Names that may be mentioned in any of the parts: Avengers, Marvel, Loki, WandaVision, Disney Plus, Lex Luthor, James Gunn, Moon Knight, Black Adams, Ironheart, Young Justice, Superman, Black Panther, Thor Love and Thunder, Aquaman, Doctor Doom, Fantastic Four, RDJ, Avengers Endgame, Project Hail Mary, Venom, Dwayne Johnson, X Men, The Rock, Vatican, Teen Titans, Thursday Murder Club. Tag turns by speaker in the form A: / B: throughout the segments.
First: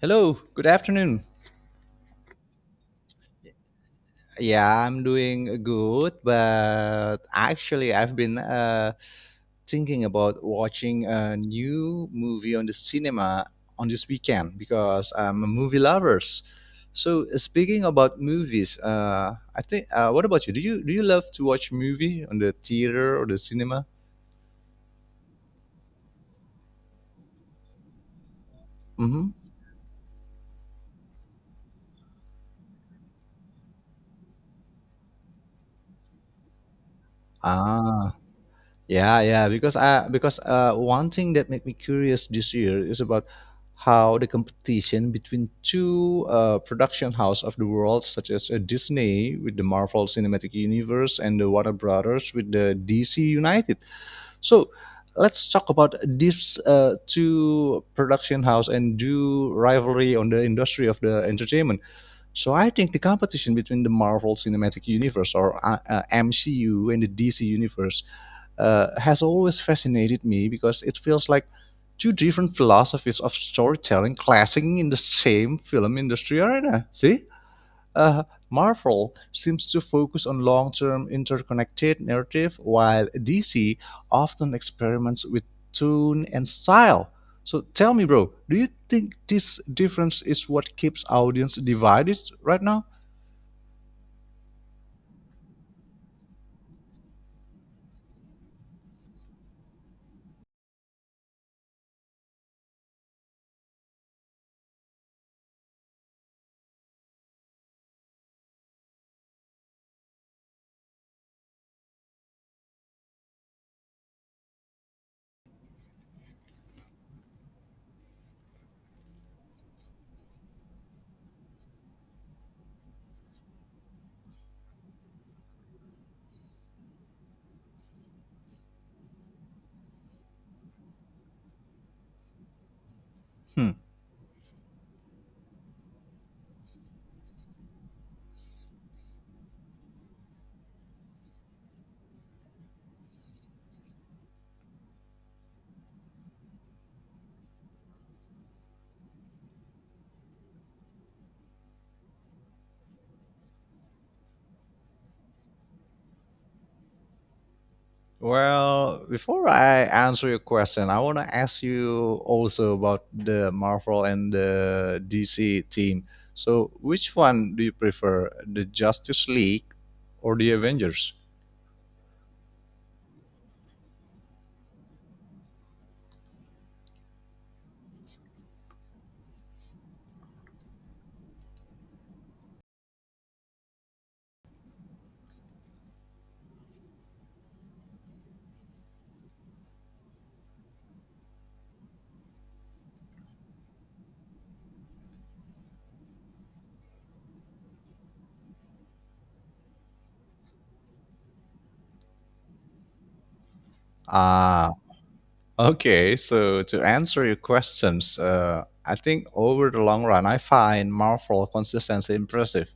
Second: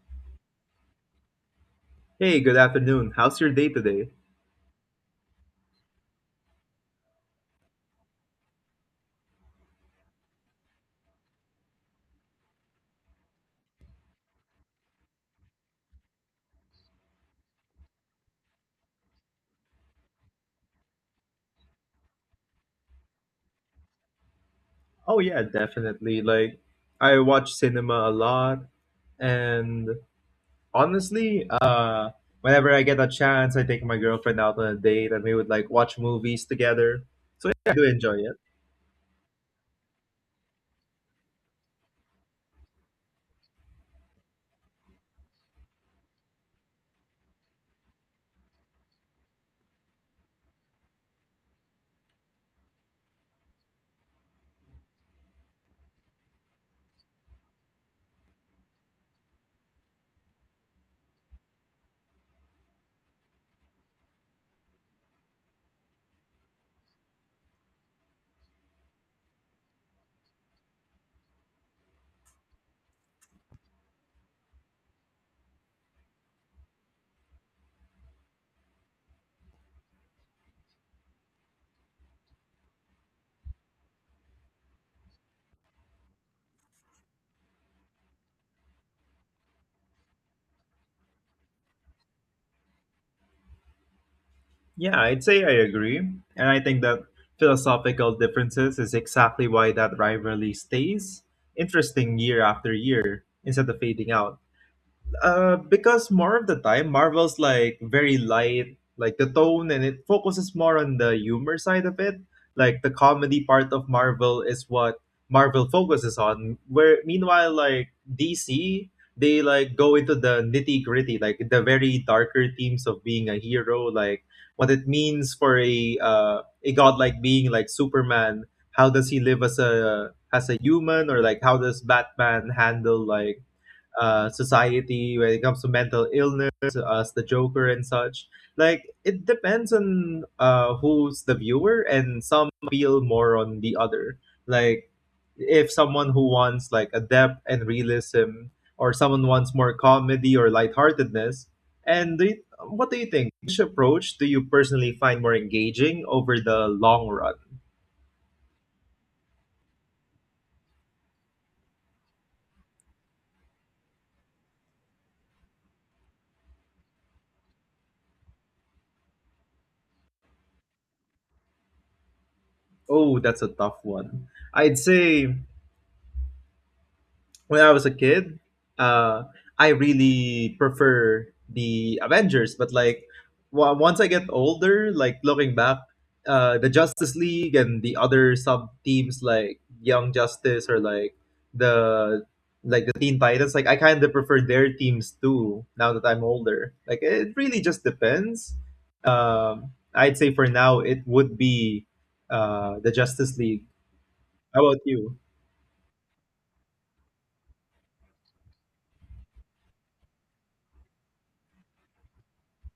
A: Hello, good afternoon.
B: Hey, good afternoon. How's your day today?
A: Yeah, I'm doing good, but actually, I've been thinking about watching a new movie on the cinema on this weekend because I'm a movie lovers. So, speaking about movies, I think. What about you? Do you love to watch movie on the theater or the cinema?
B: Oh, yeah, definitely. Like, I watch cinema a lot,
A: Mm-hmm.
B: and honestly, whenever I get a chance, I take my girlfriend out on a date and we would like watch movies together. So, yeah, I do
A: Ah.
B: enjoy it.
A: Yeah, yeah, because I because one thing that made me curious this year is about how the competition between two production house of the world, such as Disney with the Marvel Cinematic Universe and the Warner Brothers with the DC United. So let's talk about these two production house and do rivalry on the industry of the entertainment. So I think the competition between the Marvel Cinematic Universe or MCU and the DC Universe has always fascinated me because it feels like two different philosophies of storytelling clashing in the same film industry arena. See, uh, Marvel seems to focus on long term interconnected narrative, while DC often experiments with tone and style. So tell me, bro, do you think this difference is what keeps audience divided right now?
B: Yeah, I'd say I agree. And I think that philosophical differences is exactly why that rivalry stays interesting year after year instead of fading out. Because more of the time, Marvel's like very light, like the tone, and it focuses more on the humor side of it. Like the comedy part of Marvel is what Marvel focuses on. Where meanwhile, like DC, they like go into the nitty gritty, like the very darker themes of being a hero, like what it means for a godlike being like Superman. How does he live as a human, or like how does Batman handle like
A: Hmm.
B: society when it comes to mental illness as the joker and such, like it depends on who's the viewer and some feel more on the other, like if someone who wants like a depth and realism or someone wants more comedy or lightheartedness. What do you think, which approach do you personally find more engaging over the long run?
A: Well, before I answer your question, I want to ask you also about the Marvel and the DC team. So, which one do you prefer, the Justice League or the Avengers?
B: Oh, that's a tough one. I'd say when I was a kid, uh, I really prefer the Avengers. But like once I get older, like looking back, the Justice League and the other sub teams like Young Justice or the like the Teen Titans, like I kind of prefer their teams too. Now that I'm older, like it really just depends. I'd say for now it would be the Justice League. How
A: Ah,
B: about you?
A: okay. So, to answer your questions, I think over the long run, I find Marvel consistency impressive,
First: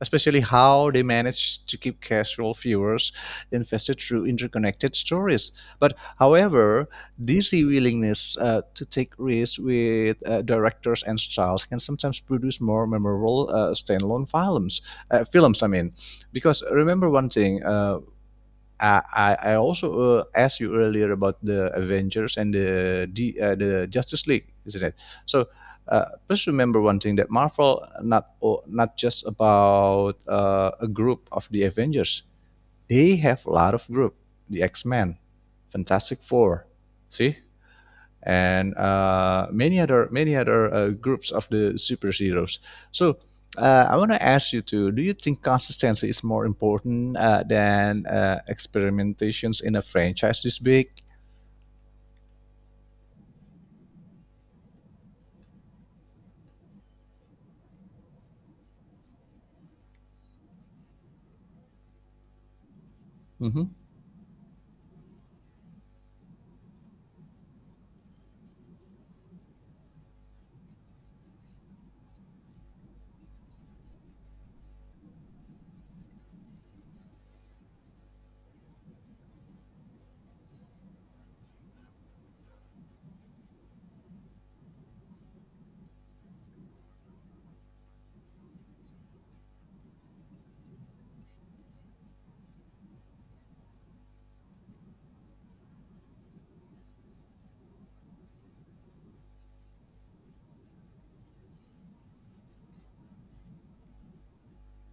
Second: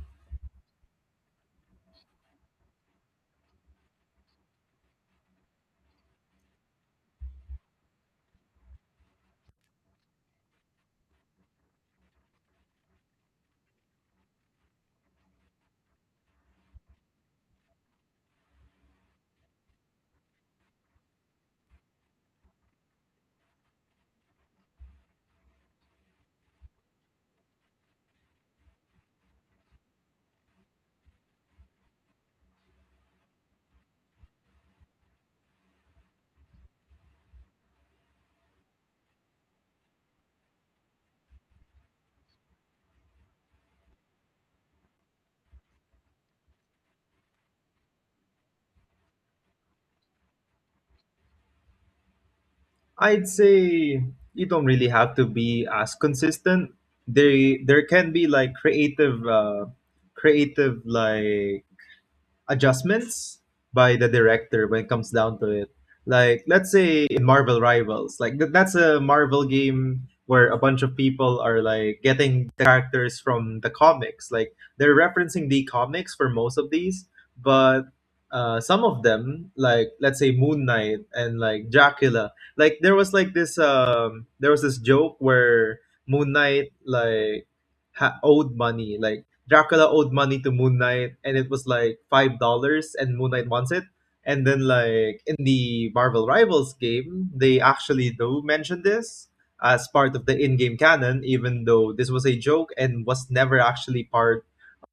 A: especially how they managed to keep casual viewers invested through interconnected stories. But however, this willingness to take risks with directors and styles can sometimes produce more memorable standalone films. Films, I mean, because remember one thing. I also asked you earlier about the Avengers and the Justice League, isn't it? So please remember one thing that Marvel not just about a group of the Avengers. They have a lot of group. The X Men, Fantastic Four. See, and many other groups of the superheroes. So I want to ask you too. Do you think consistency is more important than experimentations in a franchise this big?
B: I'd say you don't really have to be as consistent. There can be like creative, creative like adjustments
A: Hmm.
B: by the director when it comes down to it. Like let's say in Marvel Rivals, like that's a Marvel game where a bunch of people are like getting the characters from the comics. Like they're referencing the comics for most of these, but some of them, like let's say Moon Knight and like Dracula, like there was like this there was this joke where Moon Knight like owed money, like Dracula owed money to Moon Knight, and it was like $5, and Moon Knight wants it. And then, like in the Marvel Rivals game, they actually do mention this as part of the in-game canon, even though this was a joke and was never actually part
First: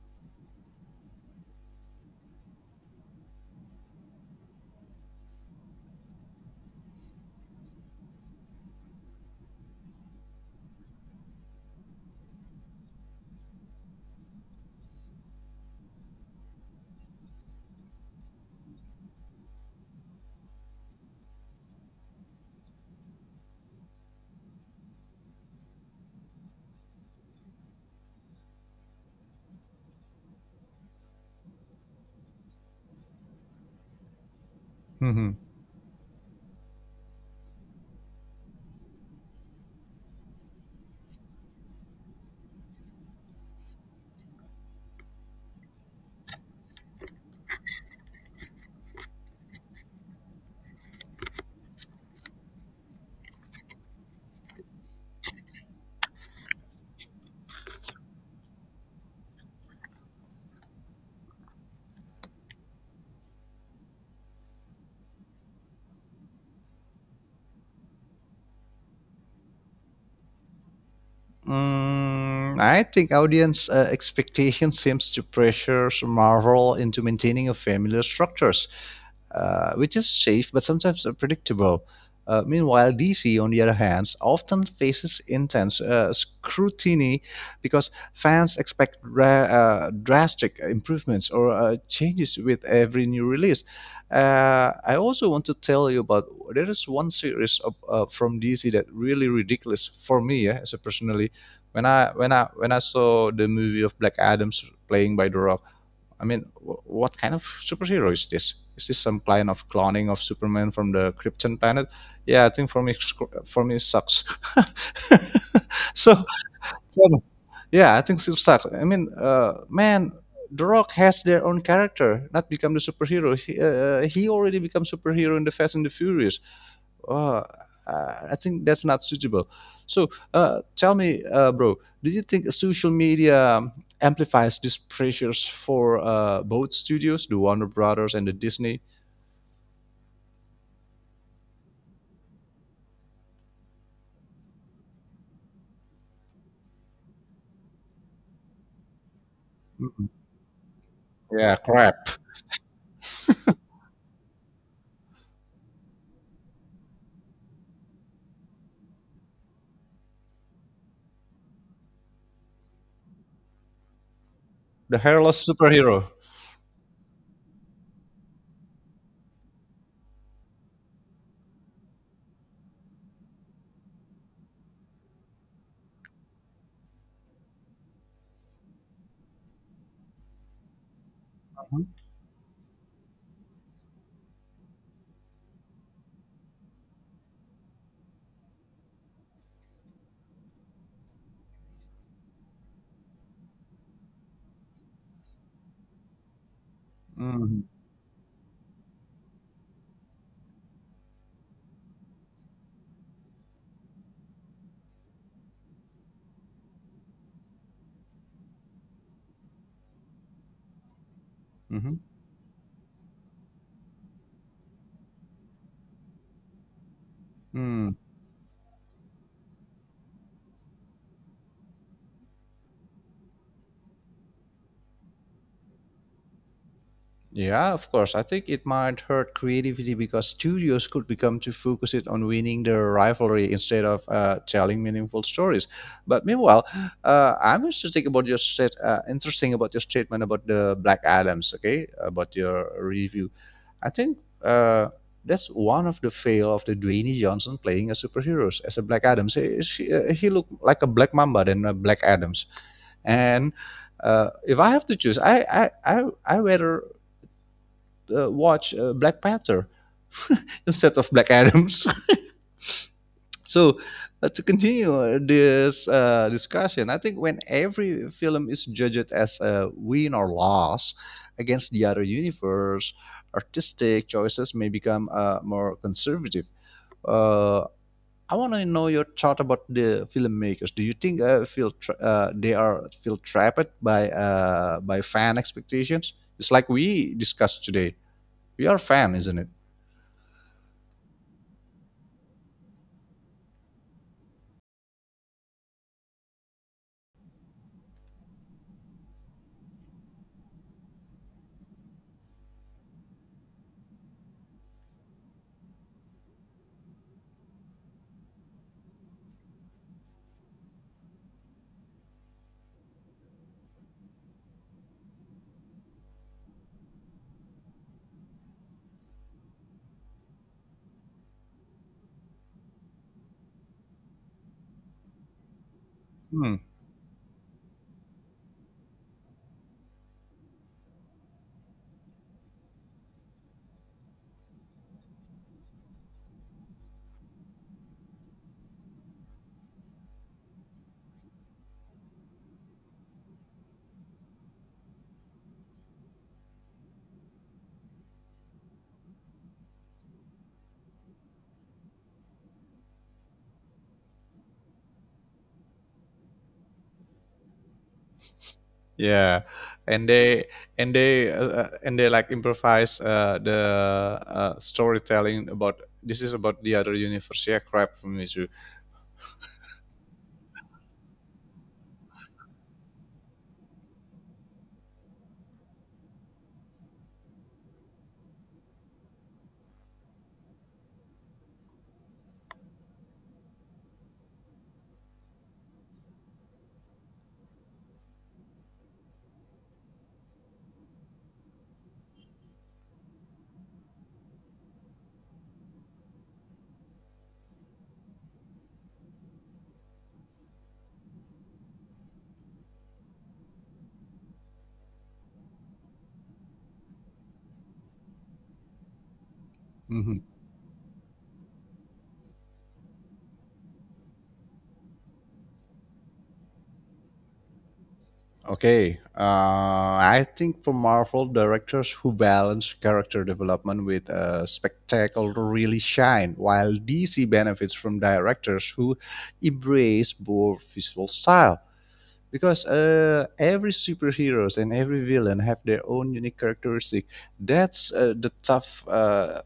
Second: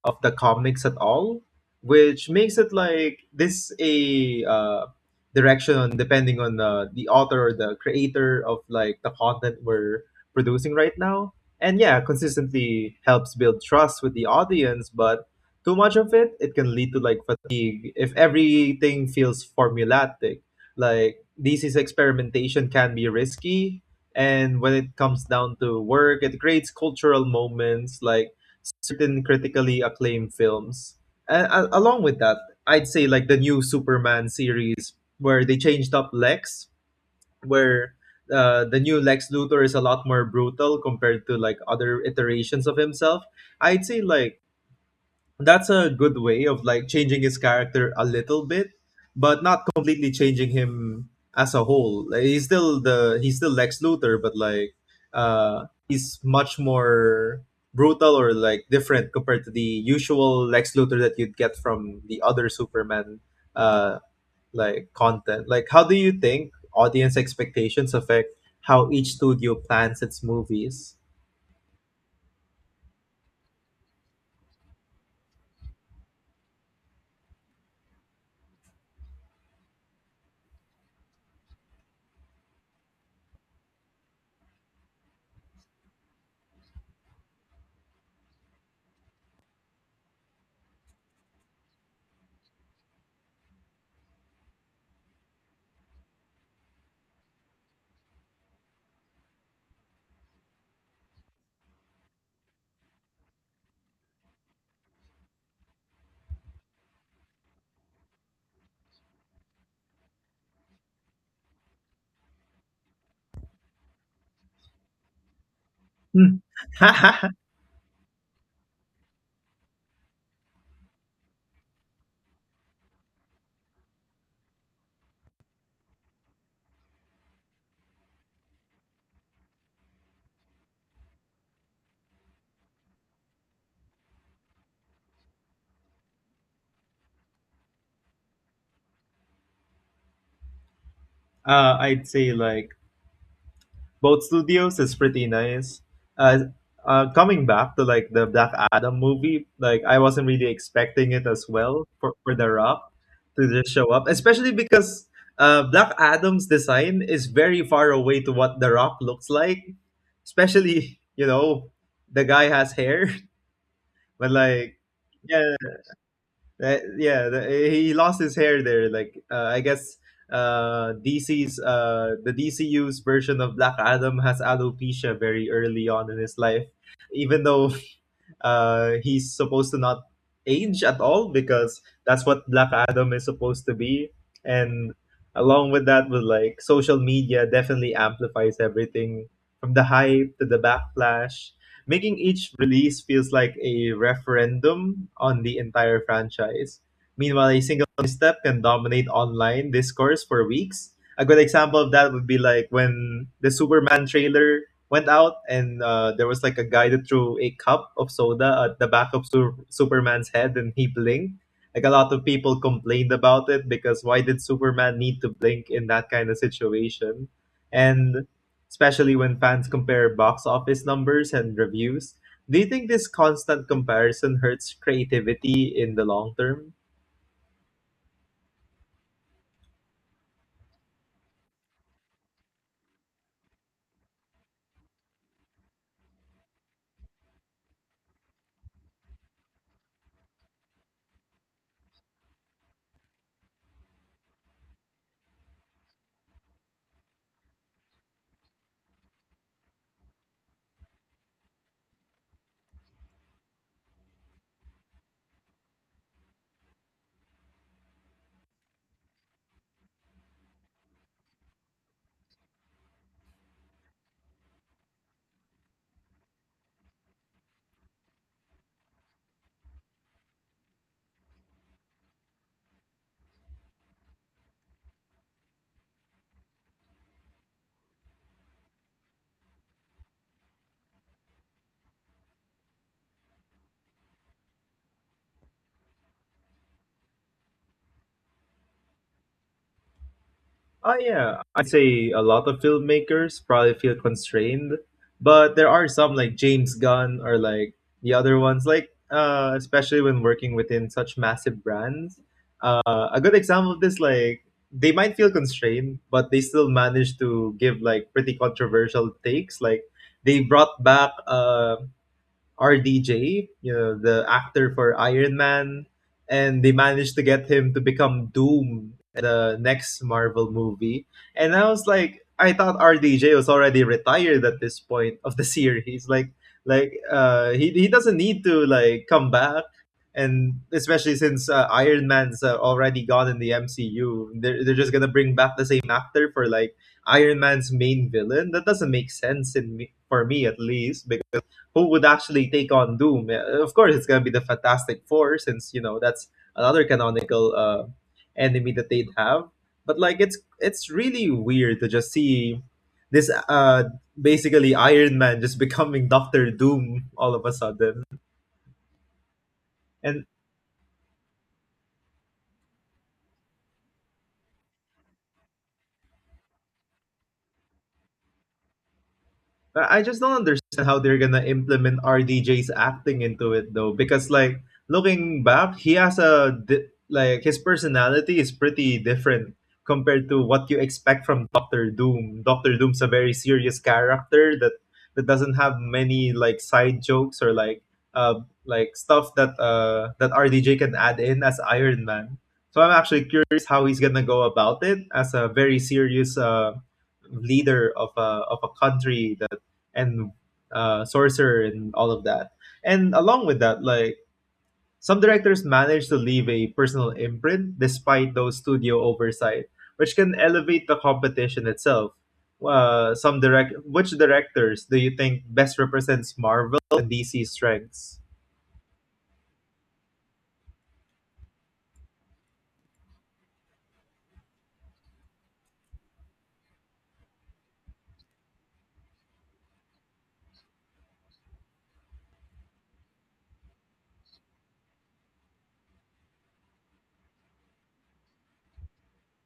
B: of the comics at all, which makes it like this a direction on depending on the author or the creator of like the content we're producing right now. And yeah, consistently helps build trust with the audience, but too much of it, it can lead to like fatigue if everything feels formulatic. Like DC's experimentation can be risky, and when it comes down to work, it creates cultural moments like certain critically acclaimed films. And along with that, I'd say like the new Superman series
A: Hmm.
B: where they changed up Lex, where the new Lex Luthor is a lot more brutal compared to like other iterations of himself. I'd say like that's a good way of like changing his character a little bit, but not completely changing him as a whole. Like, he's still Lex Luthor, but like he's much more brutal or like different compared to the usual Lex Luthor that you'd get from the other Superman uh like content. Like how do you think audience expectations affect how each studio plans its movies?
A: Mm, I think audience expectation seems to pressure Marvel into maintaining a familiar structures, which is safe but sometimes unpredictable. Meanwhile, DC, on the other hand, often faces intense scrutiny because fans expect drastic improvements or changes with every new release. I also want to tell you about there is one series of, from DC that really ridiculous for me, yeah, as a personally. When I saw the movie of Black Adams playing by The Rock, I mean, what kind of superhero is this? Is this some kind of cloning of Superman from the Krypton planet? Yeah, I think for me, it sucks. So, so,
B: uh,
A: yeah, I think it sucks. I mean, man, The Rock has their own character, not become the superhero. He already become superhero in the Fast and the Furious. Oh, I think that's not suitable. So tell me, bro, do you think social media amplifies these pressures for both studios, the Warner Brothers and the Disney?
B: I'd say like both studios is pretty nice. Uh, coming back to like the Black Adam movie, like I
A: Mhm.
B: wasn't really expecting it as
A: Yeah,
B: well
A: crap.
B: for The Rock to just show up, especially because Black Adam's design is very far away to what The Rock looks like. Especially, you know, the guy has hair, but like,
A: The hairless
B: yeah,
A: superhero.
B: he lost his hair there. Like I guess DC's, the DCU's version of Black Adam has alopecia very early on in his life, even though he's supposed to not age at all because
A: Mhm.
B: that's what Black Adam is supposed to be. And along with that, with like social media, definitely amplifies everything from the hype to the backlash, making each release feels like a referendum on the entire franchise. Meanwhile, a
A: Mhm.
B: single misstep can dominate online discourse for weeks. A good example of that would be like when the Superman trailer went out and there was like a guy that threw a cup of soda at the back of Superman's head and he blinked. Like a
A: Mhm.
B: lot of people complained about it because why did Superman need to blink in that kind of situation?
A: Mm.
B: And especially when fans compare box office numbers and reviews. Do you think this constant comparison hurts creativity in the long term?
A: Yeah, of course. I think it might hurt creativity because studios could become too focused on winning the rivalry instead of telling meaningful stories. But meanwhile, I'm interested about your stat- interesting about your statement about the Black Adams. Okay, about your review. I think uh, that's one of the fail of the Dwayne Johnson playing a superheroes as a Black Adams. He, she, he looked like a Black Mamba than a Black Adams, and if I have to choose, I rather watch Black Panther instead of Black Adams. So to continue this discussion, I think when every film is judged as a win or loss against the other universe, artistic choices may become more conservative. Uh, I want to know your thought about the filmmakers. Do you think they are feel trapped by fan expectations? It's like we discussed today. We are a fan, isn't it?
B: Oh, yeah. I'd say a lot of filmmakers probably feel constrained, but there are some like James Gunn or like the other ones, like especially when working within such massive brands. A good example of this, like, they might feel constrained, but they still manage to give like pretty controversial takes. Like, they brought back RDJ, you know, the actor for Iron Man, and they managed to get him to become Doom in the next Marvel movie. And I was like, I thought RDJ was already retired at this point of the series. Like,
A: Hmm.
B: like uh, he doesn't need to like come back. And especially since Iron Man's already gone in the MCU, they're just gonna bring back the same actor for like Iron Man's main villain. That doesn't make sense in me, for me at least. Who would actually take on Doom? Of course, it's gonna be the Fantastic Four, since you know that's another canonical enemy that they'd have. But like, it's really weird to just see this basically Iron Man just becoming Doctor Doom all of a sudden,
A: Yeah, and
B: and
A: they and they and they like improvise the storytelling about this is about the other universe. Yeah, crap for me too.
B: I just don't understand how they're gonna implement RDJ's acting into it though, because like looking back, he has a like his personality is pretty different compared to what you expect from Doctor Doom. Doctor Doom's a very serious character that doesn't have many like side jokes or uh like stuff that that RDJ can add in as Iron Man. So I'm actually curious how he's gonna go about it as a very serious leader of a country and sorcerer and all of that. And along with that, like some directors manage to leave a personal imprint despite those studio oversight, which
A: Mhm.
B: can elevate the competition itself. Which directors do you think best represents Marvel and DC strengths?
A: Okay, I think for Marvel directors who balance character development with spectacle really shine, while DC benefits from directors who embrace both visual style. Because every superheroes and every villain have their own unique characteristic. That's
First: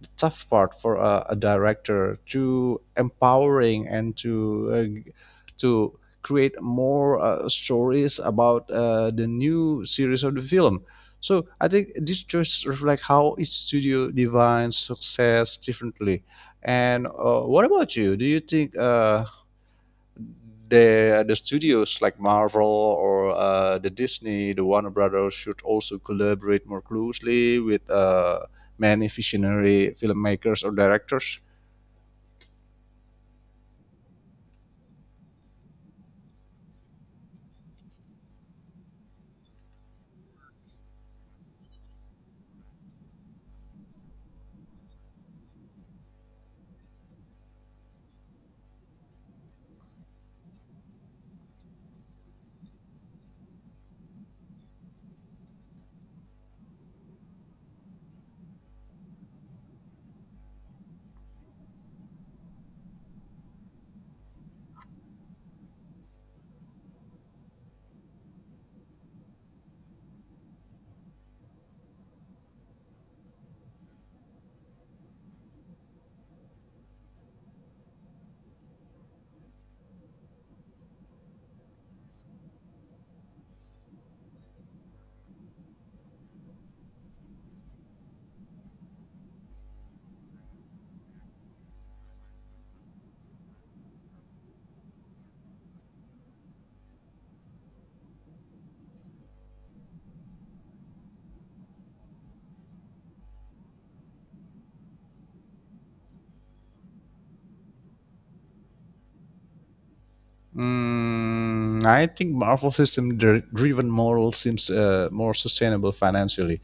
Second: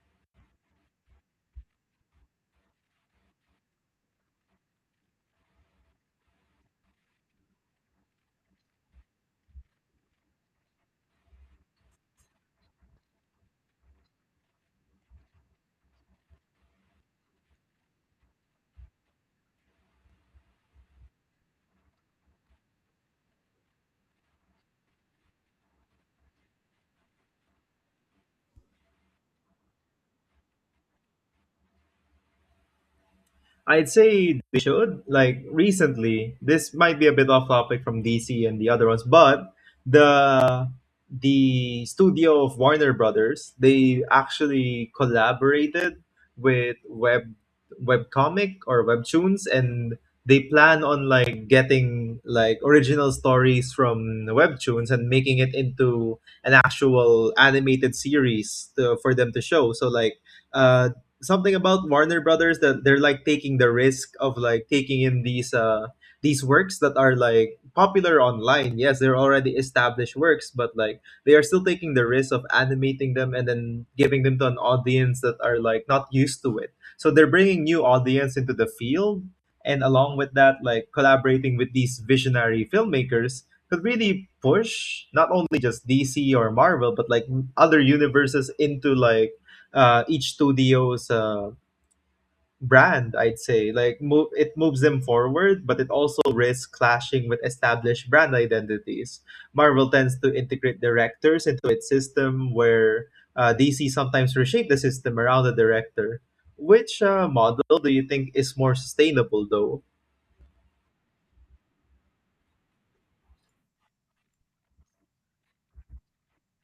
A: the tough part for a director to empowering and to uh, g- to create more stories about the new series of the film. So I think this just reflects how each studio defines success differently. And what about you? Do you think the studios like Marvel or the Disney, the Warner Brothers should also collaborate more closely with many visionary filmmakers or directors.
B: I'd say they should. Like recently, this might be a bit off topic from DC and the other ones, but the the studio of Warner Brothers, they actually collaborated with webcomic or webtoons and they plan on like getting like original stories from the webtoons and making it into an actual animated series for them to show. So like uh something about Warner Brothers that they're like taking the risk of like taking in these works that are like popular online. Yes, they're already established works, but like they are still taking the risk of animating them and then giving them to an audience that are like not used to it. So they're bringing new audience into the field, and along with that like collaborating with these visionary filmmakers could really push not only just DC or Marvel but like other universes into like each studio's brand. I'd say like move it moves them forward, but it also risks clashing with established brand identities. Marvel tends to integrate directors into its system, where DC sometimes reshape the system around the director. Which model do you think is more sustainable though?
A: Mm, I think Marvel driven model seems more sustainable financially,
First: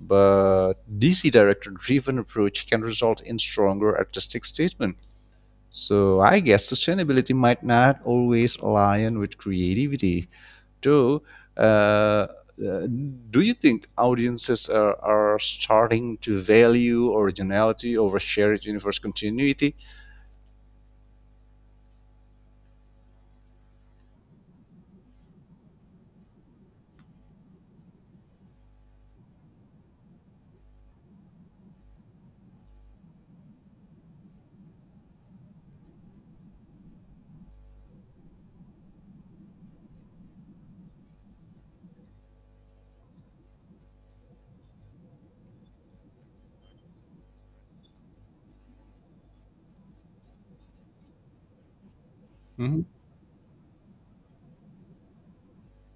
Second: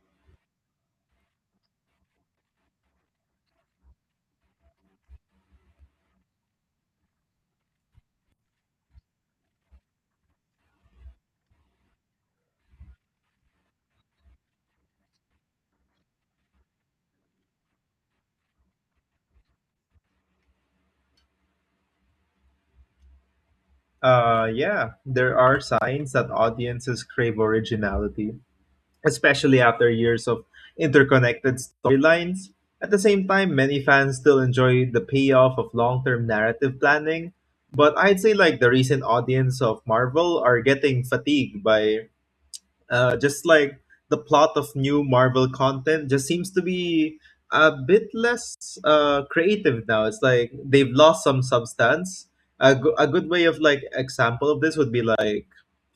A: but DC director driven approach can result in stronger artistic statement. So I guess sustainability might not always align with creativity. Though, uh, uh, do you think audiences are starting to value originality over shared universe continuity?
B: yeah, there are signs that audiences crave originality, especially after years of interconnected storylines. At the same time, many fans still enjoy the payoff of long-term narrative planning, but I'd say like the recent audience of Marvel are getting fatigued by, just like the plot of new Marvel content just seems to be a bit less creative now. It's like they've lost some substance. A,
A: Hmm.
B: go- a good way of like example of this would be like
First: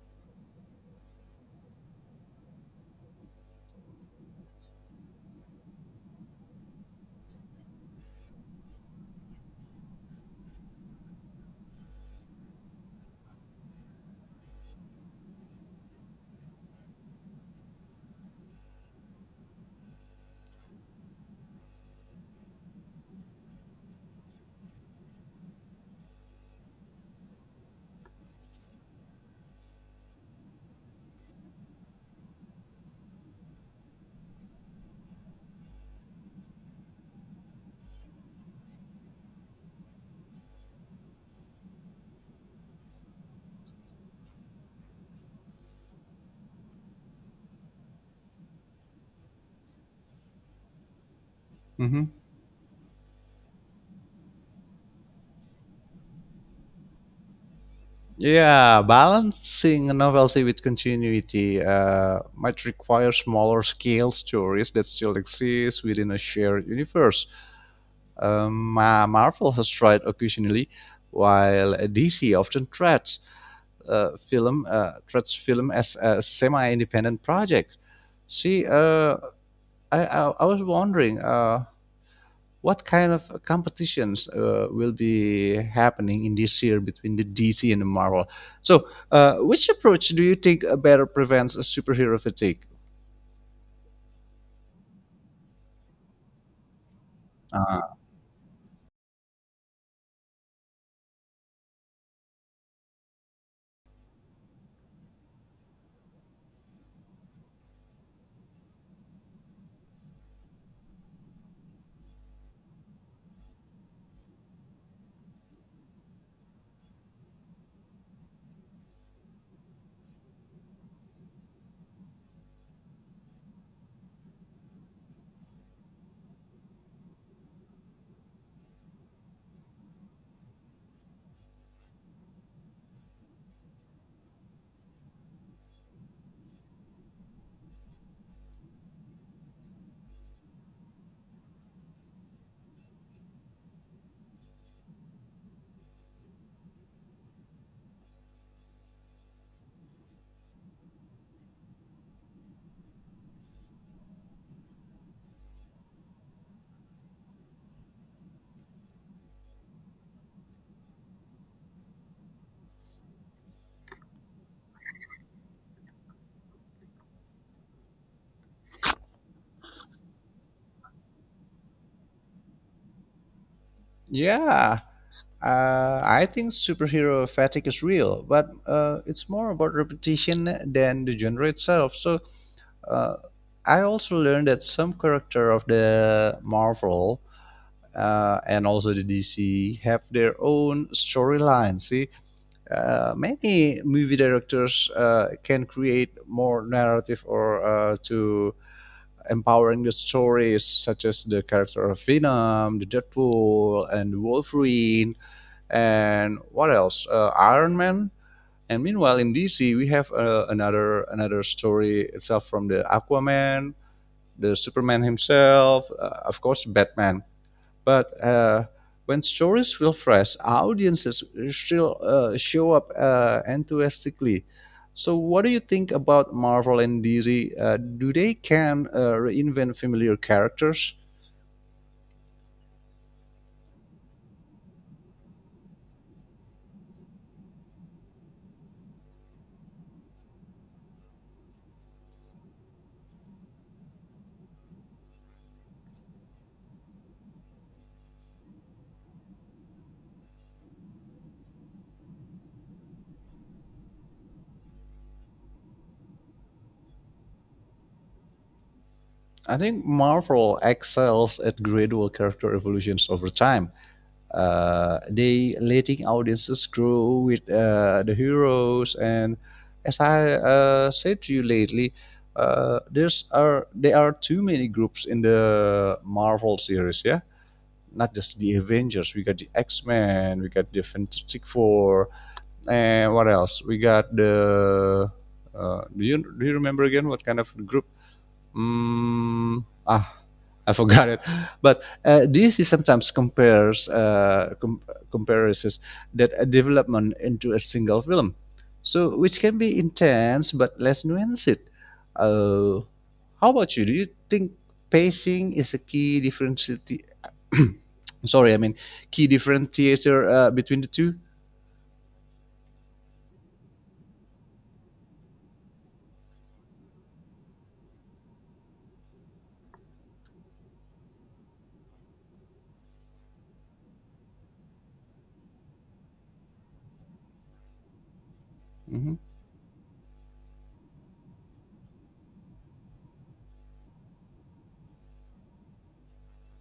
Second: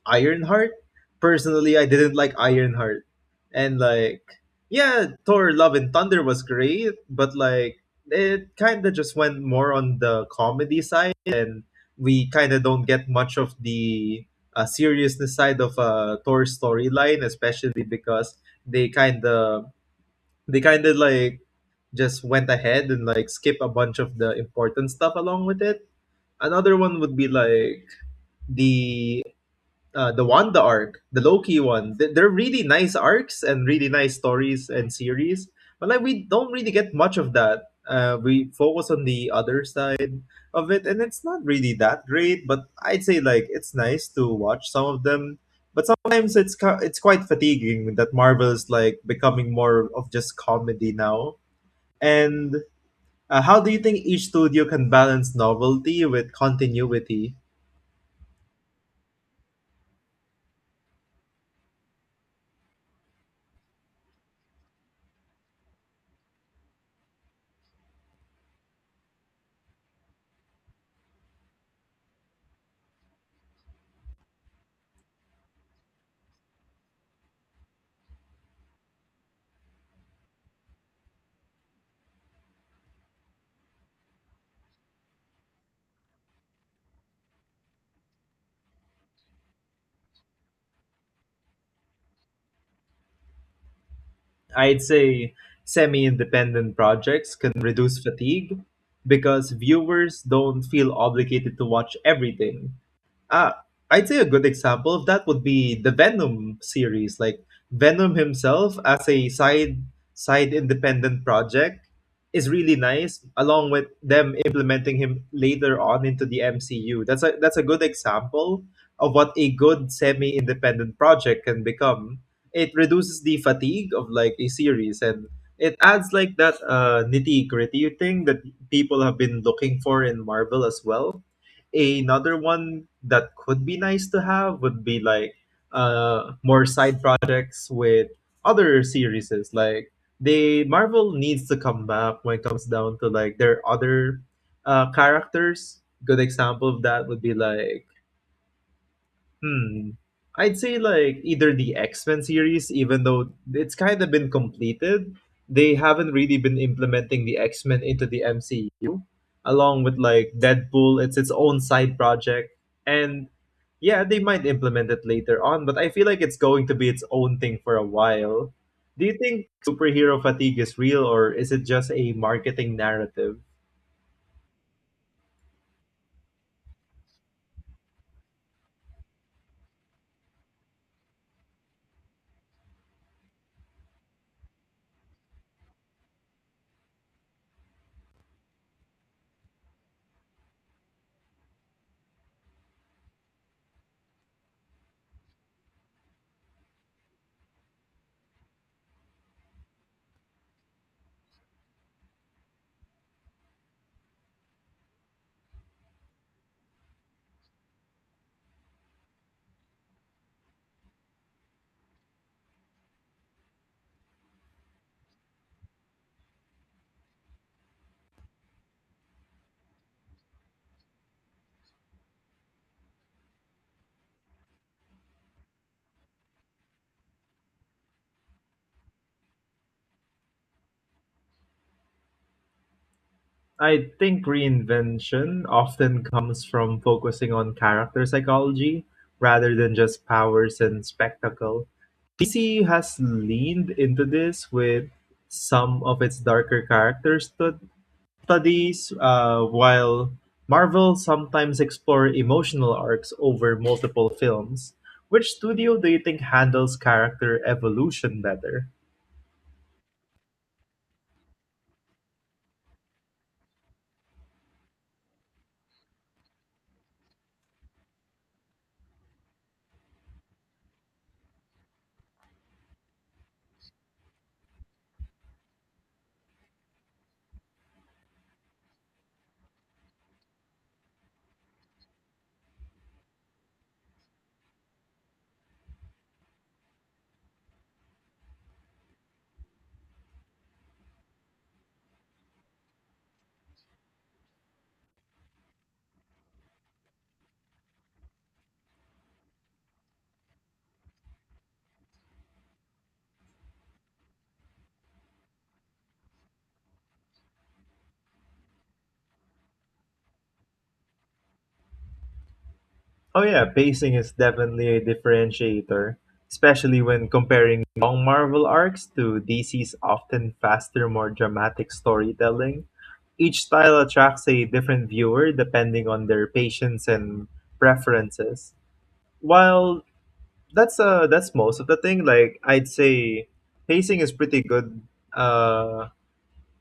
B: Ironheart. Personally, I didn't like Ironheart. And like yeah, Thor Love and Thunder was great, but like it kind of just went more on the comedy side, and we kind of don't get much of the seriousness side of Thor's storyline, especially because they kind of they kind of like just went ahead and like skip a bunch of the important stuff along with it. Another one would be like the the Wanda arc, the Loki one. They're really nice arcs and really nice stories and series, but like we don't really get much of that. We focus on the other side of it, and it's not really that great. But I'd say like it's nice to watch some of them. But sometimes it's quite fatiguing that Marvel's like becoming more of just comedy now.
A: Hmm.
B: And how do you think each studio can balance novelty with continuity?
A: Yeah, balancing novelty with continuity might require smaller scale stories that still exist within a shared universe. Um, Marvel has tried occasionally, while DC often treats film treats film as a semi-independent project. See, I was wondering what kind of competitions will be happening in this year between the DC and the Marvel. So, which approach do you think better prevents a superhero fatigue?
B: I'd say semi independent projects can
A: Uh,
B: reduce fatigue because viewers don't feel obligated to watch everything. uh, I'd say a good example of that would be the Venom series, like Venom himself as a side independent project is really nice, along with them implementing him later on into the MCU. That's a good example of what a good semi-independent project can become. It reduces the fatigue of like a series, and it adds like that nitty-gritty thing that people have been looking for in Marvel as well. Another one that could be nice to have would be like more side projects with other series. Like they Marvel needs to come back when it comes down to like their other characters. Good example of that would be like hmm. I'd say like either the X-Men series, even though it's kind of been completed, they haven't really been implementing the X-Men into the MCU, along with like Deadpool, it's its own side project. And yeah, they might implement it later on, but I feel like it's going to be its own thing for a while. Do you think superhero fatigue is real, or is it just a marketing narrative?
A: yeah, I think superhero fatigue is real, but it's more about repetition than the genre itself. So uh, I also learned that some character of the Marvel and also the DC have their own storyline. See, many movie directors can create more narrative or to empowering the stories, such as the character of Venom, the Deadpool, and Wolverine and what else? Iron Man. And meanwhile, in DC, we have another another story itself from the Aquaman, the Superman himself, of course, Batman. But when stories feel fresh, audiences still show up enthusiastically. So, what do you think about Marvel and DC? Do they can reinvent familiar characters?
B: I think reinvention often comes from focusing on character psychology rather than just powers and spectacle. DC has leaned into this with some of its darker characters, but while Marvel sometimes explore emotional arcs over multiple films. Which studio do you think handles character evolution better?
A: I think Marvel excels at gradual character evolutions over time. They letting audiences grow with the heroes, and as I said to you lately, there's are there are too many groups in the Marvel series, yeah. Not just the Avengers, we got the X Men, we got the Fantastic Four, and what else? We got the. Do you remember again what kind of group? Mm, ah, I forgot it. But DSC sometimes compares compares that a development into a single film, so which can be intense but less nuanced. Uh, how about you? Do you think pacing is a key differentiator? Sorry, I mean key differentiator between the 2.
B: Oh yeah, pacing is definitely a differentiator, especially when comparing long Marvel arcs to DC's often faster, more dramatic storytelling. Each style attracts a different viewer depending on their patience and preferences.
A: Mhm.
B: While that's most of the thing, like I'd say pacing is pretty good. uh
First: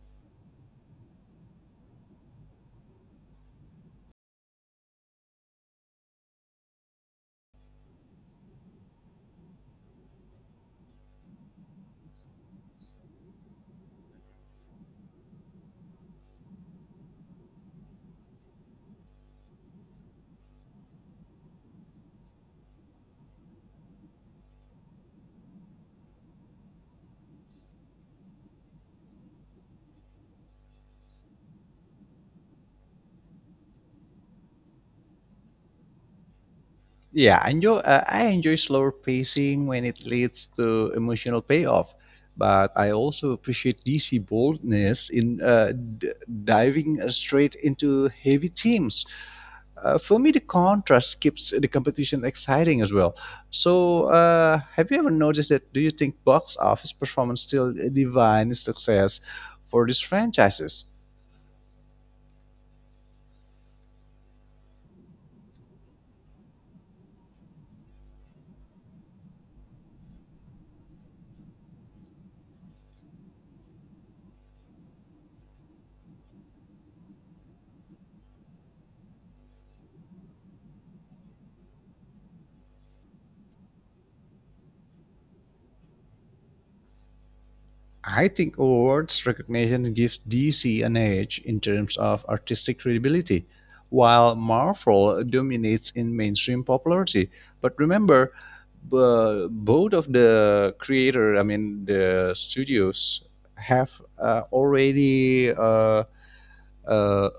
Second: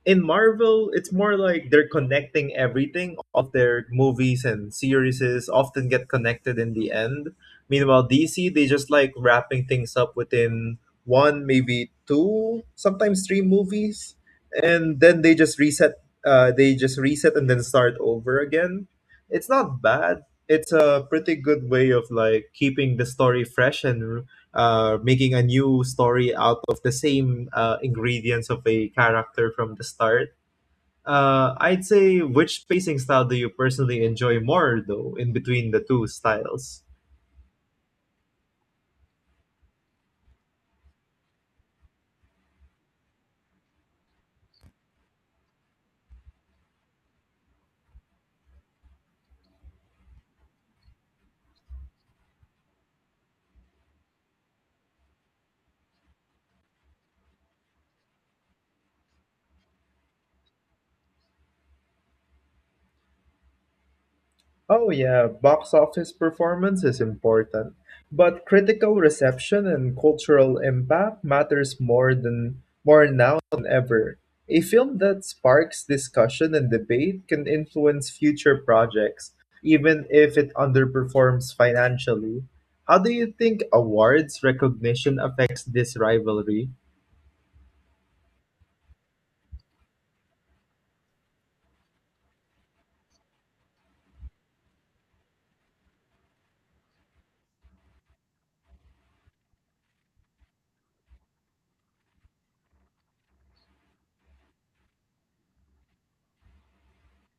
B: in Marvel it's more like they're connecting everything. All of their movies and series often get connected in the end. Meanwhile DC, they just like wrapping things up within one, maybe two, sometimes three movies, and then they just reset. They just reset and then start over again. It's not bad, it's a pretty good way of like keeping the story fresh and making a new story out of the same ingredients of a character from the start. I'd say, which pacing style do you personally enjoy more, though, in between the two styles?
A: Yeah, I enjoy slower pacing when it leads to emotional payoff, but I also appreciate DC boldness in diving straight into heavy themes. For me, the contrast keeps the competition exciting as well. So, have you ever noticed that? Do you think box office performance still defines success for these franchises?
B: Oh yeah, box office performance is important, but critical reception and cultural impact matters more now than ever. A film that sparks discussion and debate can influence future projects, even if it underperforms financially. How do you think awards recognition affects this rivalry?
A: I think awards recognition gives DC an edge in terms of artistic credibility, while Marvel dominates in mainstream popularity. But remember, both of the creator, I mean the studios, have already uh,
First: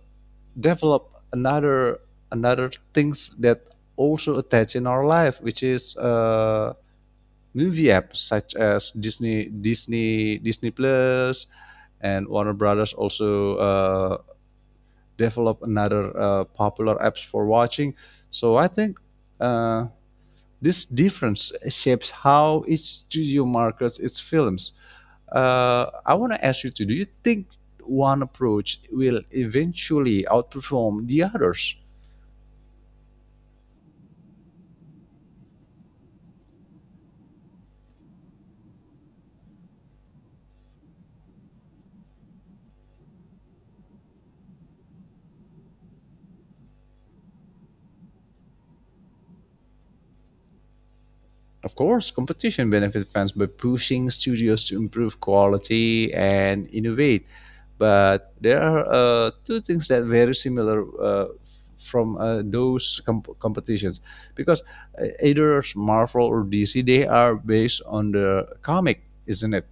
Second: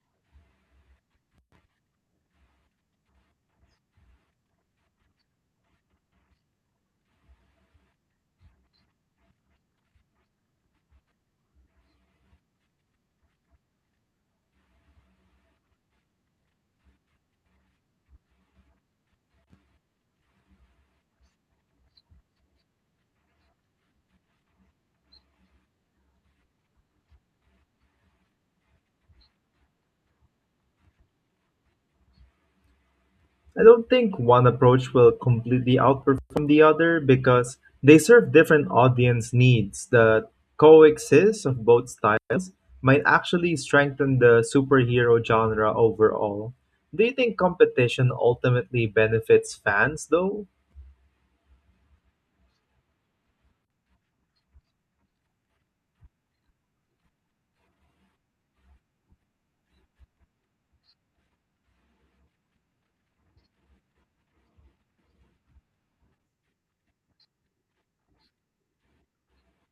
A: develop another another things that also attach in our life, which is movie apps such as Disney Plus, and Warner Brothers also develop another popular apps for watching. So I think uh, this difference shapes how each studio markets its films. I want to ask you to do you think one approach will eventually outperform the others?
B: I don't think one approach will completely outperform the other, because they serve different audience needs. The coexist of both styles might actually strengthen the superhero genre overall. Do you think competition ultimately benefits fans though?
A: Of course, competition benefits fans by pushing studios to improve quality and innovate. But there are two things that very similar from those competitions because either Marvel or DC they are based on the comic, isn't it?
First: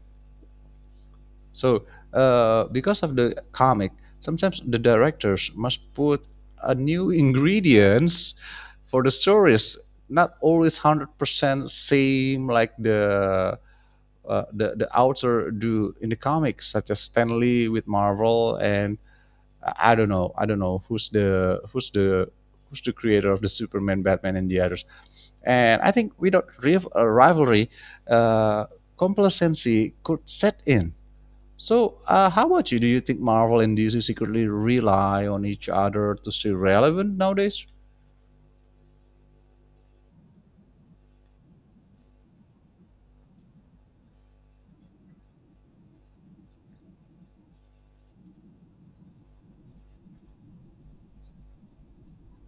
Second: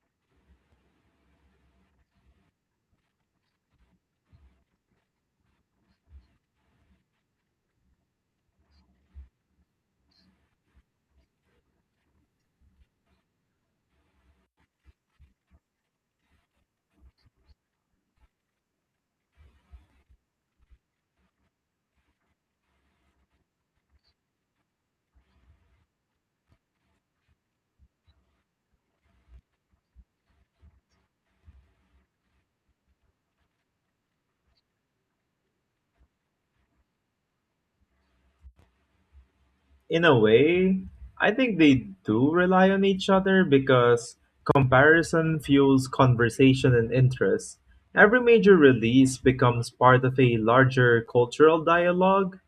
A: So, because of the comic, sometimes the directors must put a new ingredients for the stories. Not always 100% same like the the author do in the comics, such as Stan Lee with Marvel, and I don't know, who's the creator of the Superman, Batman, and the others. And I think without rivalry, uh, complacency could set in. So, how about you? Do you think Marvel and DC secretly rely on each other to stay relevant nowadays?
B: In a way, I think they do rely on each other because comparison fuels conversation and interest. Every major release becomes part of a larger cultural dialogue,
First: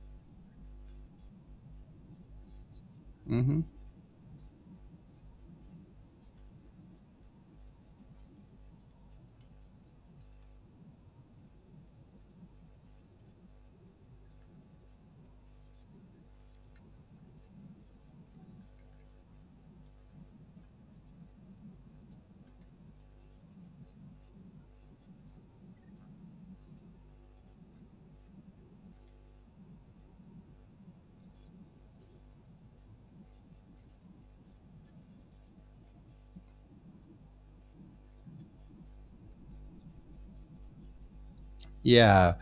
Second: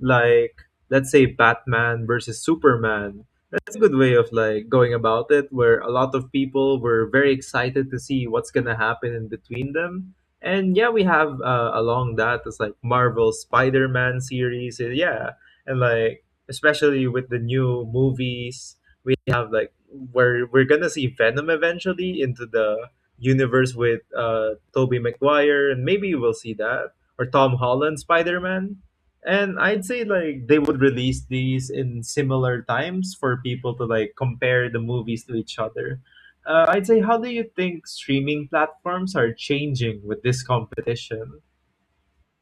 B: like let's say Batman versus Superman.
A: Hmm.
B: That's a good way of like going about it, where a lot of people were very excited to see what's going to happen in between them. And yeah, we have along that, it's like Marvel Spider-Man series. And yeah, and like especially with the new movies, we have like where we're gonna see Venom eventually into the universe with Tobey Maguire, and maybe we'll see that or Tom Holland Spider-Man. And I'd say like they would release these in similar times for people to like compare the movies to each other. Uh, I'd say, how do you think streaming platforms are changing with this competition?
A: Yeah,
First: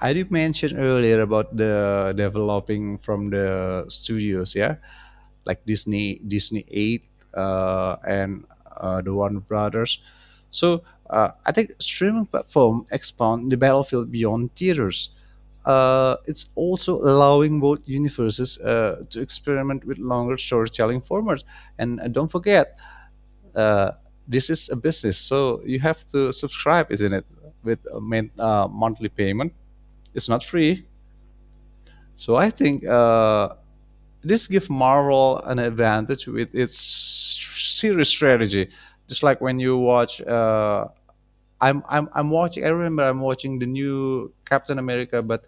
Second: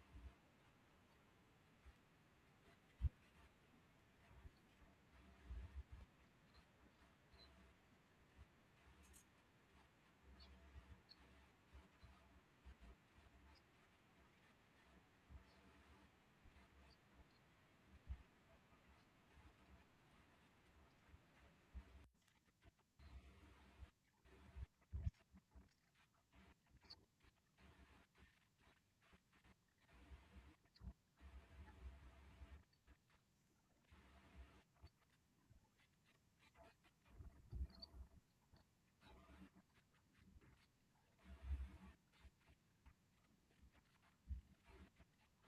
A: I did mention earlier about the developing from the studios, yeah, like Disney, Disney Eight, and the Warner Brothers. So I think streaming platform expand the battlefield beyond theaters. It's also allowing both universes to experiment with longer storytelling formats. And don't forget, uh, this is a business, so you have to subscribe, isn't it? With a main, monthly payment, it's not free. So I think this gives Marvel an advantage with its series strategy. Just like when you watch, I'm watching. I remember I'm watching the new Captain America, but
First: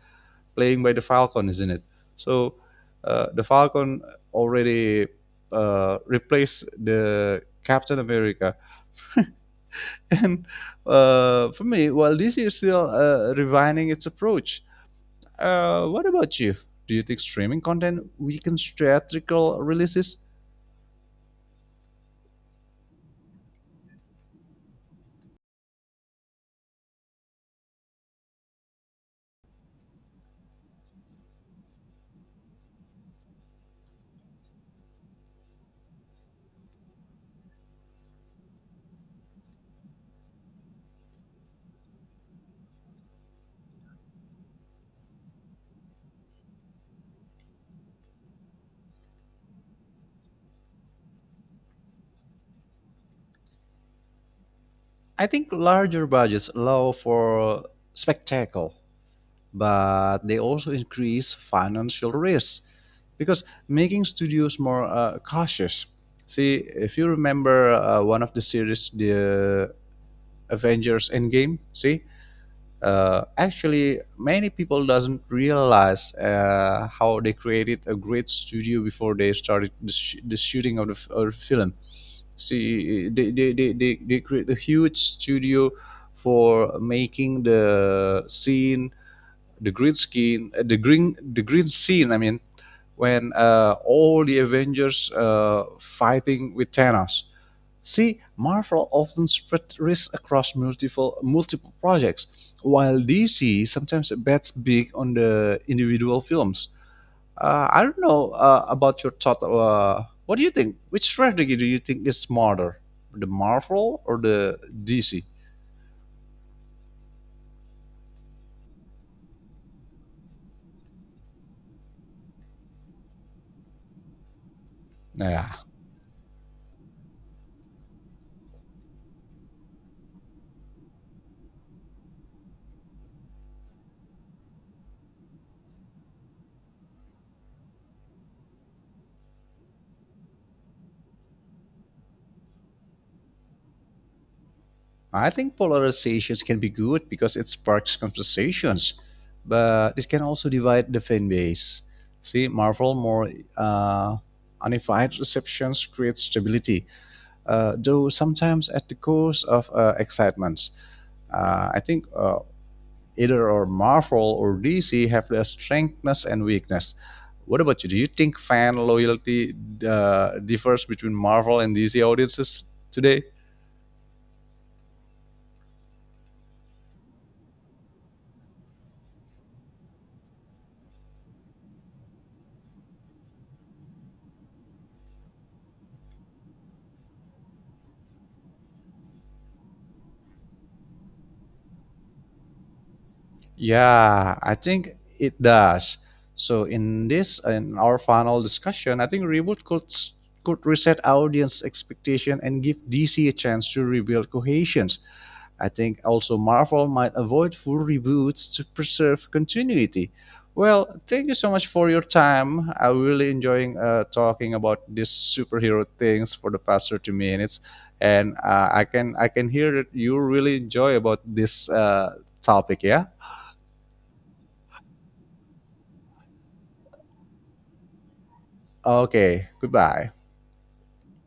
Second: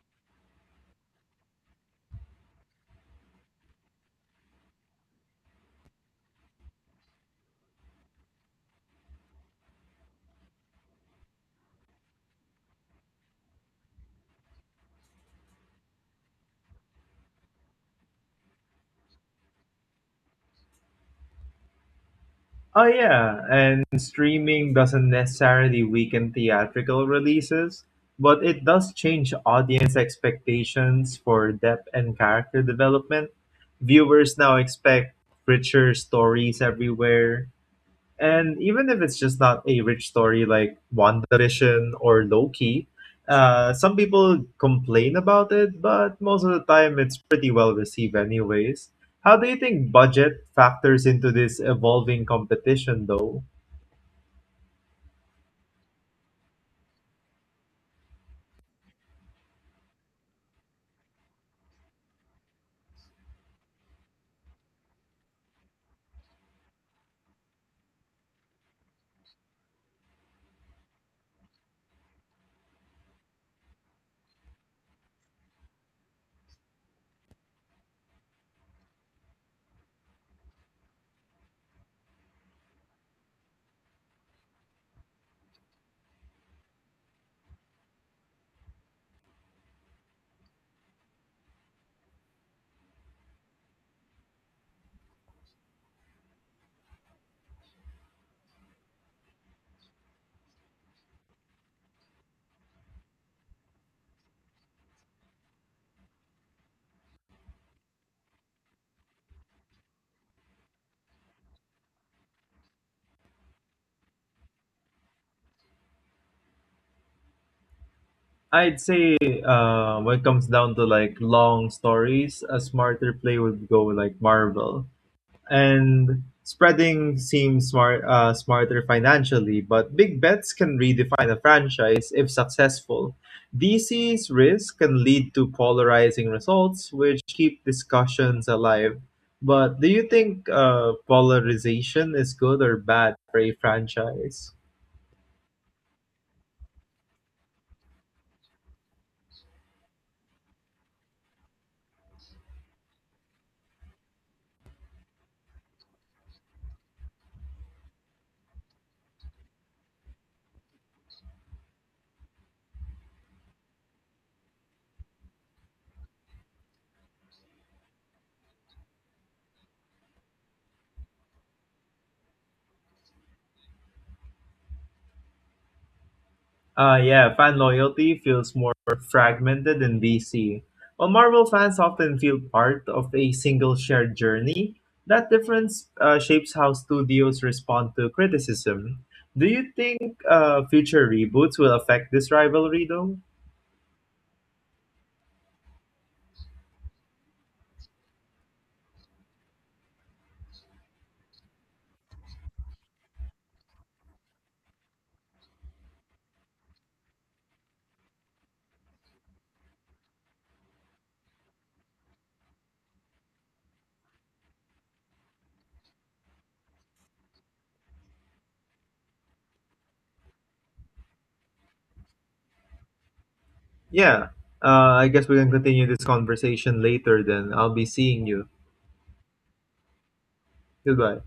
A: playing by the Falcon, isn't it? So the Falcon already replaced the Captain America, and for me, while DC is still refining its approach, what about you? Do you think streaming content weakens theatrical releases?
B: Oh yeah, and streaming doesn't necessarily weaken theatrical releases, but it does change audience expectations for depth and character development. Viewers now expect richer stories everywhere, and even if it's just not a rich story like WandaVision or Loki, some people complain about it, but most of the time it's pretty well received anyways. How do you think budget factors into this evolving competition, though?
A: I think larger budgets allow for spectacle, but they also increase financial risk, because making studios more cautious. See, if you remember one of the series, the Avengers Endgame, see, actually many people doesn't realize how they created a great studio before they started the shooting of of the film. See, they create a huge studio for making the scene, the green screen, the green scene. I mean, when all the Avengers fighting with Thanos. See, Marvel often spread risk across multiple projects, while DC sometimes bets big on the individual films. I don't know about your thought. What do you think? Which strategy do you think is smarter, the Marvel or the DC?
B: I'd say when it comes down to like long stories, a smarter play would go with, like, Marvel.
A: Yeah.
B: And spreading seems smart, smarter financially, but big bets can redefine a franchise if successful. DC's risk can lead to polarizing results, which keep discussions alive. But do you think polarization is good or bad for a franchise?
A: I think polarizations can be good because it sparks conversations, but this can also divide the fan base. See, Marvel more uh, unified receptions creates stability, though sometimes at the cost of excitement. I think either or Marvel or DC have their strengths and weakness. What about you? Do you think fan loyalty differs between Marvel and DC audiences today?
B: Yeah, fan loyalty feels more fragmented in DC. While Marvel fans often feel part of a single shared journey, that difference shapes how studios respond to criticism. Do you think future reboots will affect this rivalry, though?
A: Yeah, I think it does. So in this in our final discussion, I think reboot could reset audience expectation and give DC a chance to rebuild cohesion. I think also Marvel might avoid full reboots to preserve continuity. Well, thank you so much for your time. I really enjoying talking about these superhero things for the past 30 minutes, and I can hear that you really enjoy about this topic. Yeah.
B: Yeah, I guess we can continue this conversation later then. I'll be seeing you.
A: Okay, goodbye.
B: Goodbye.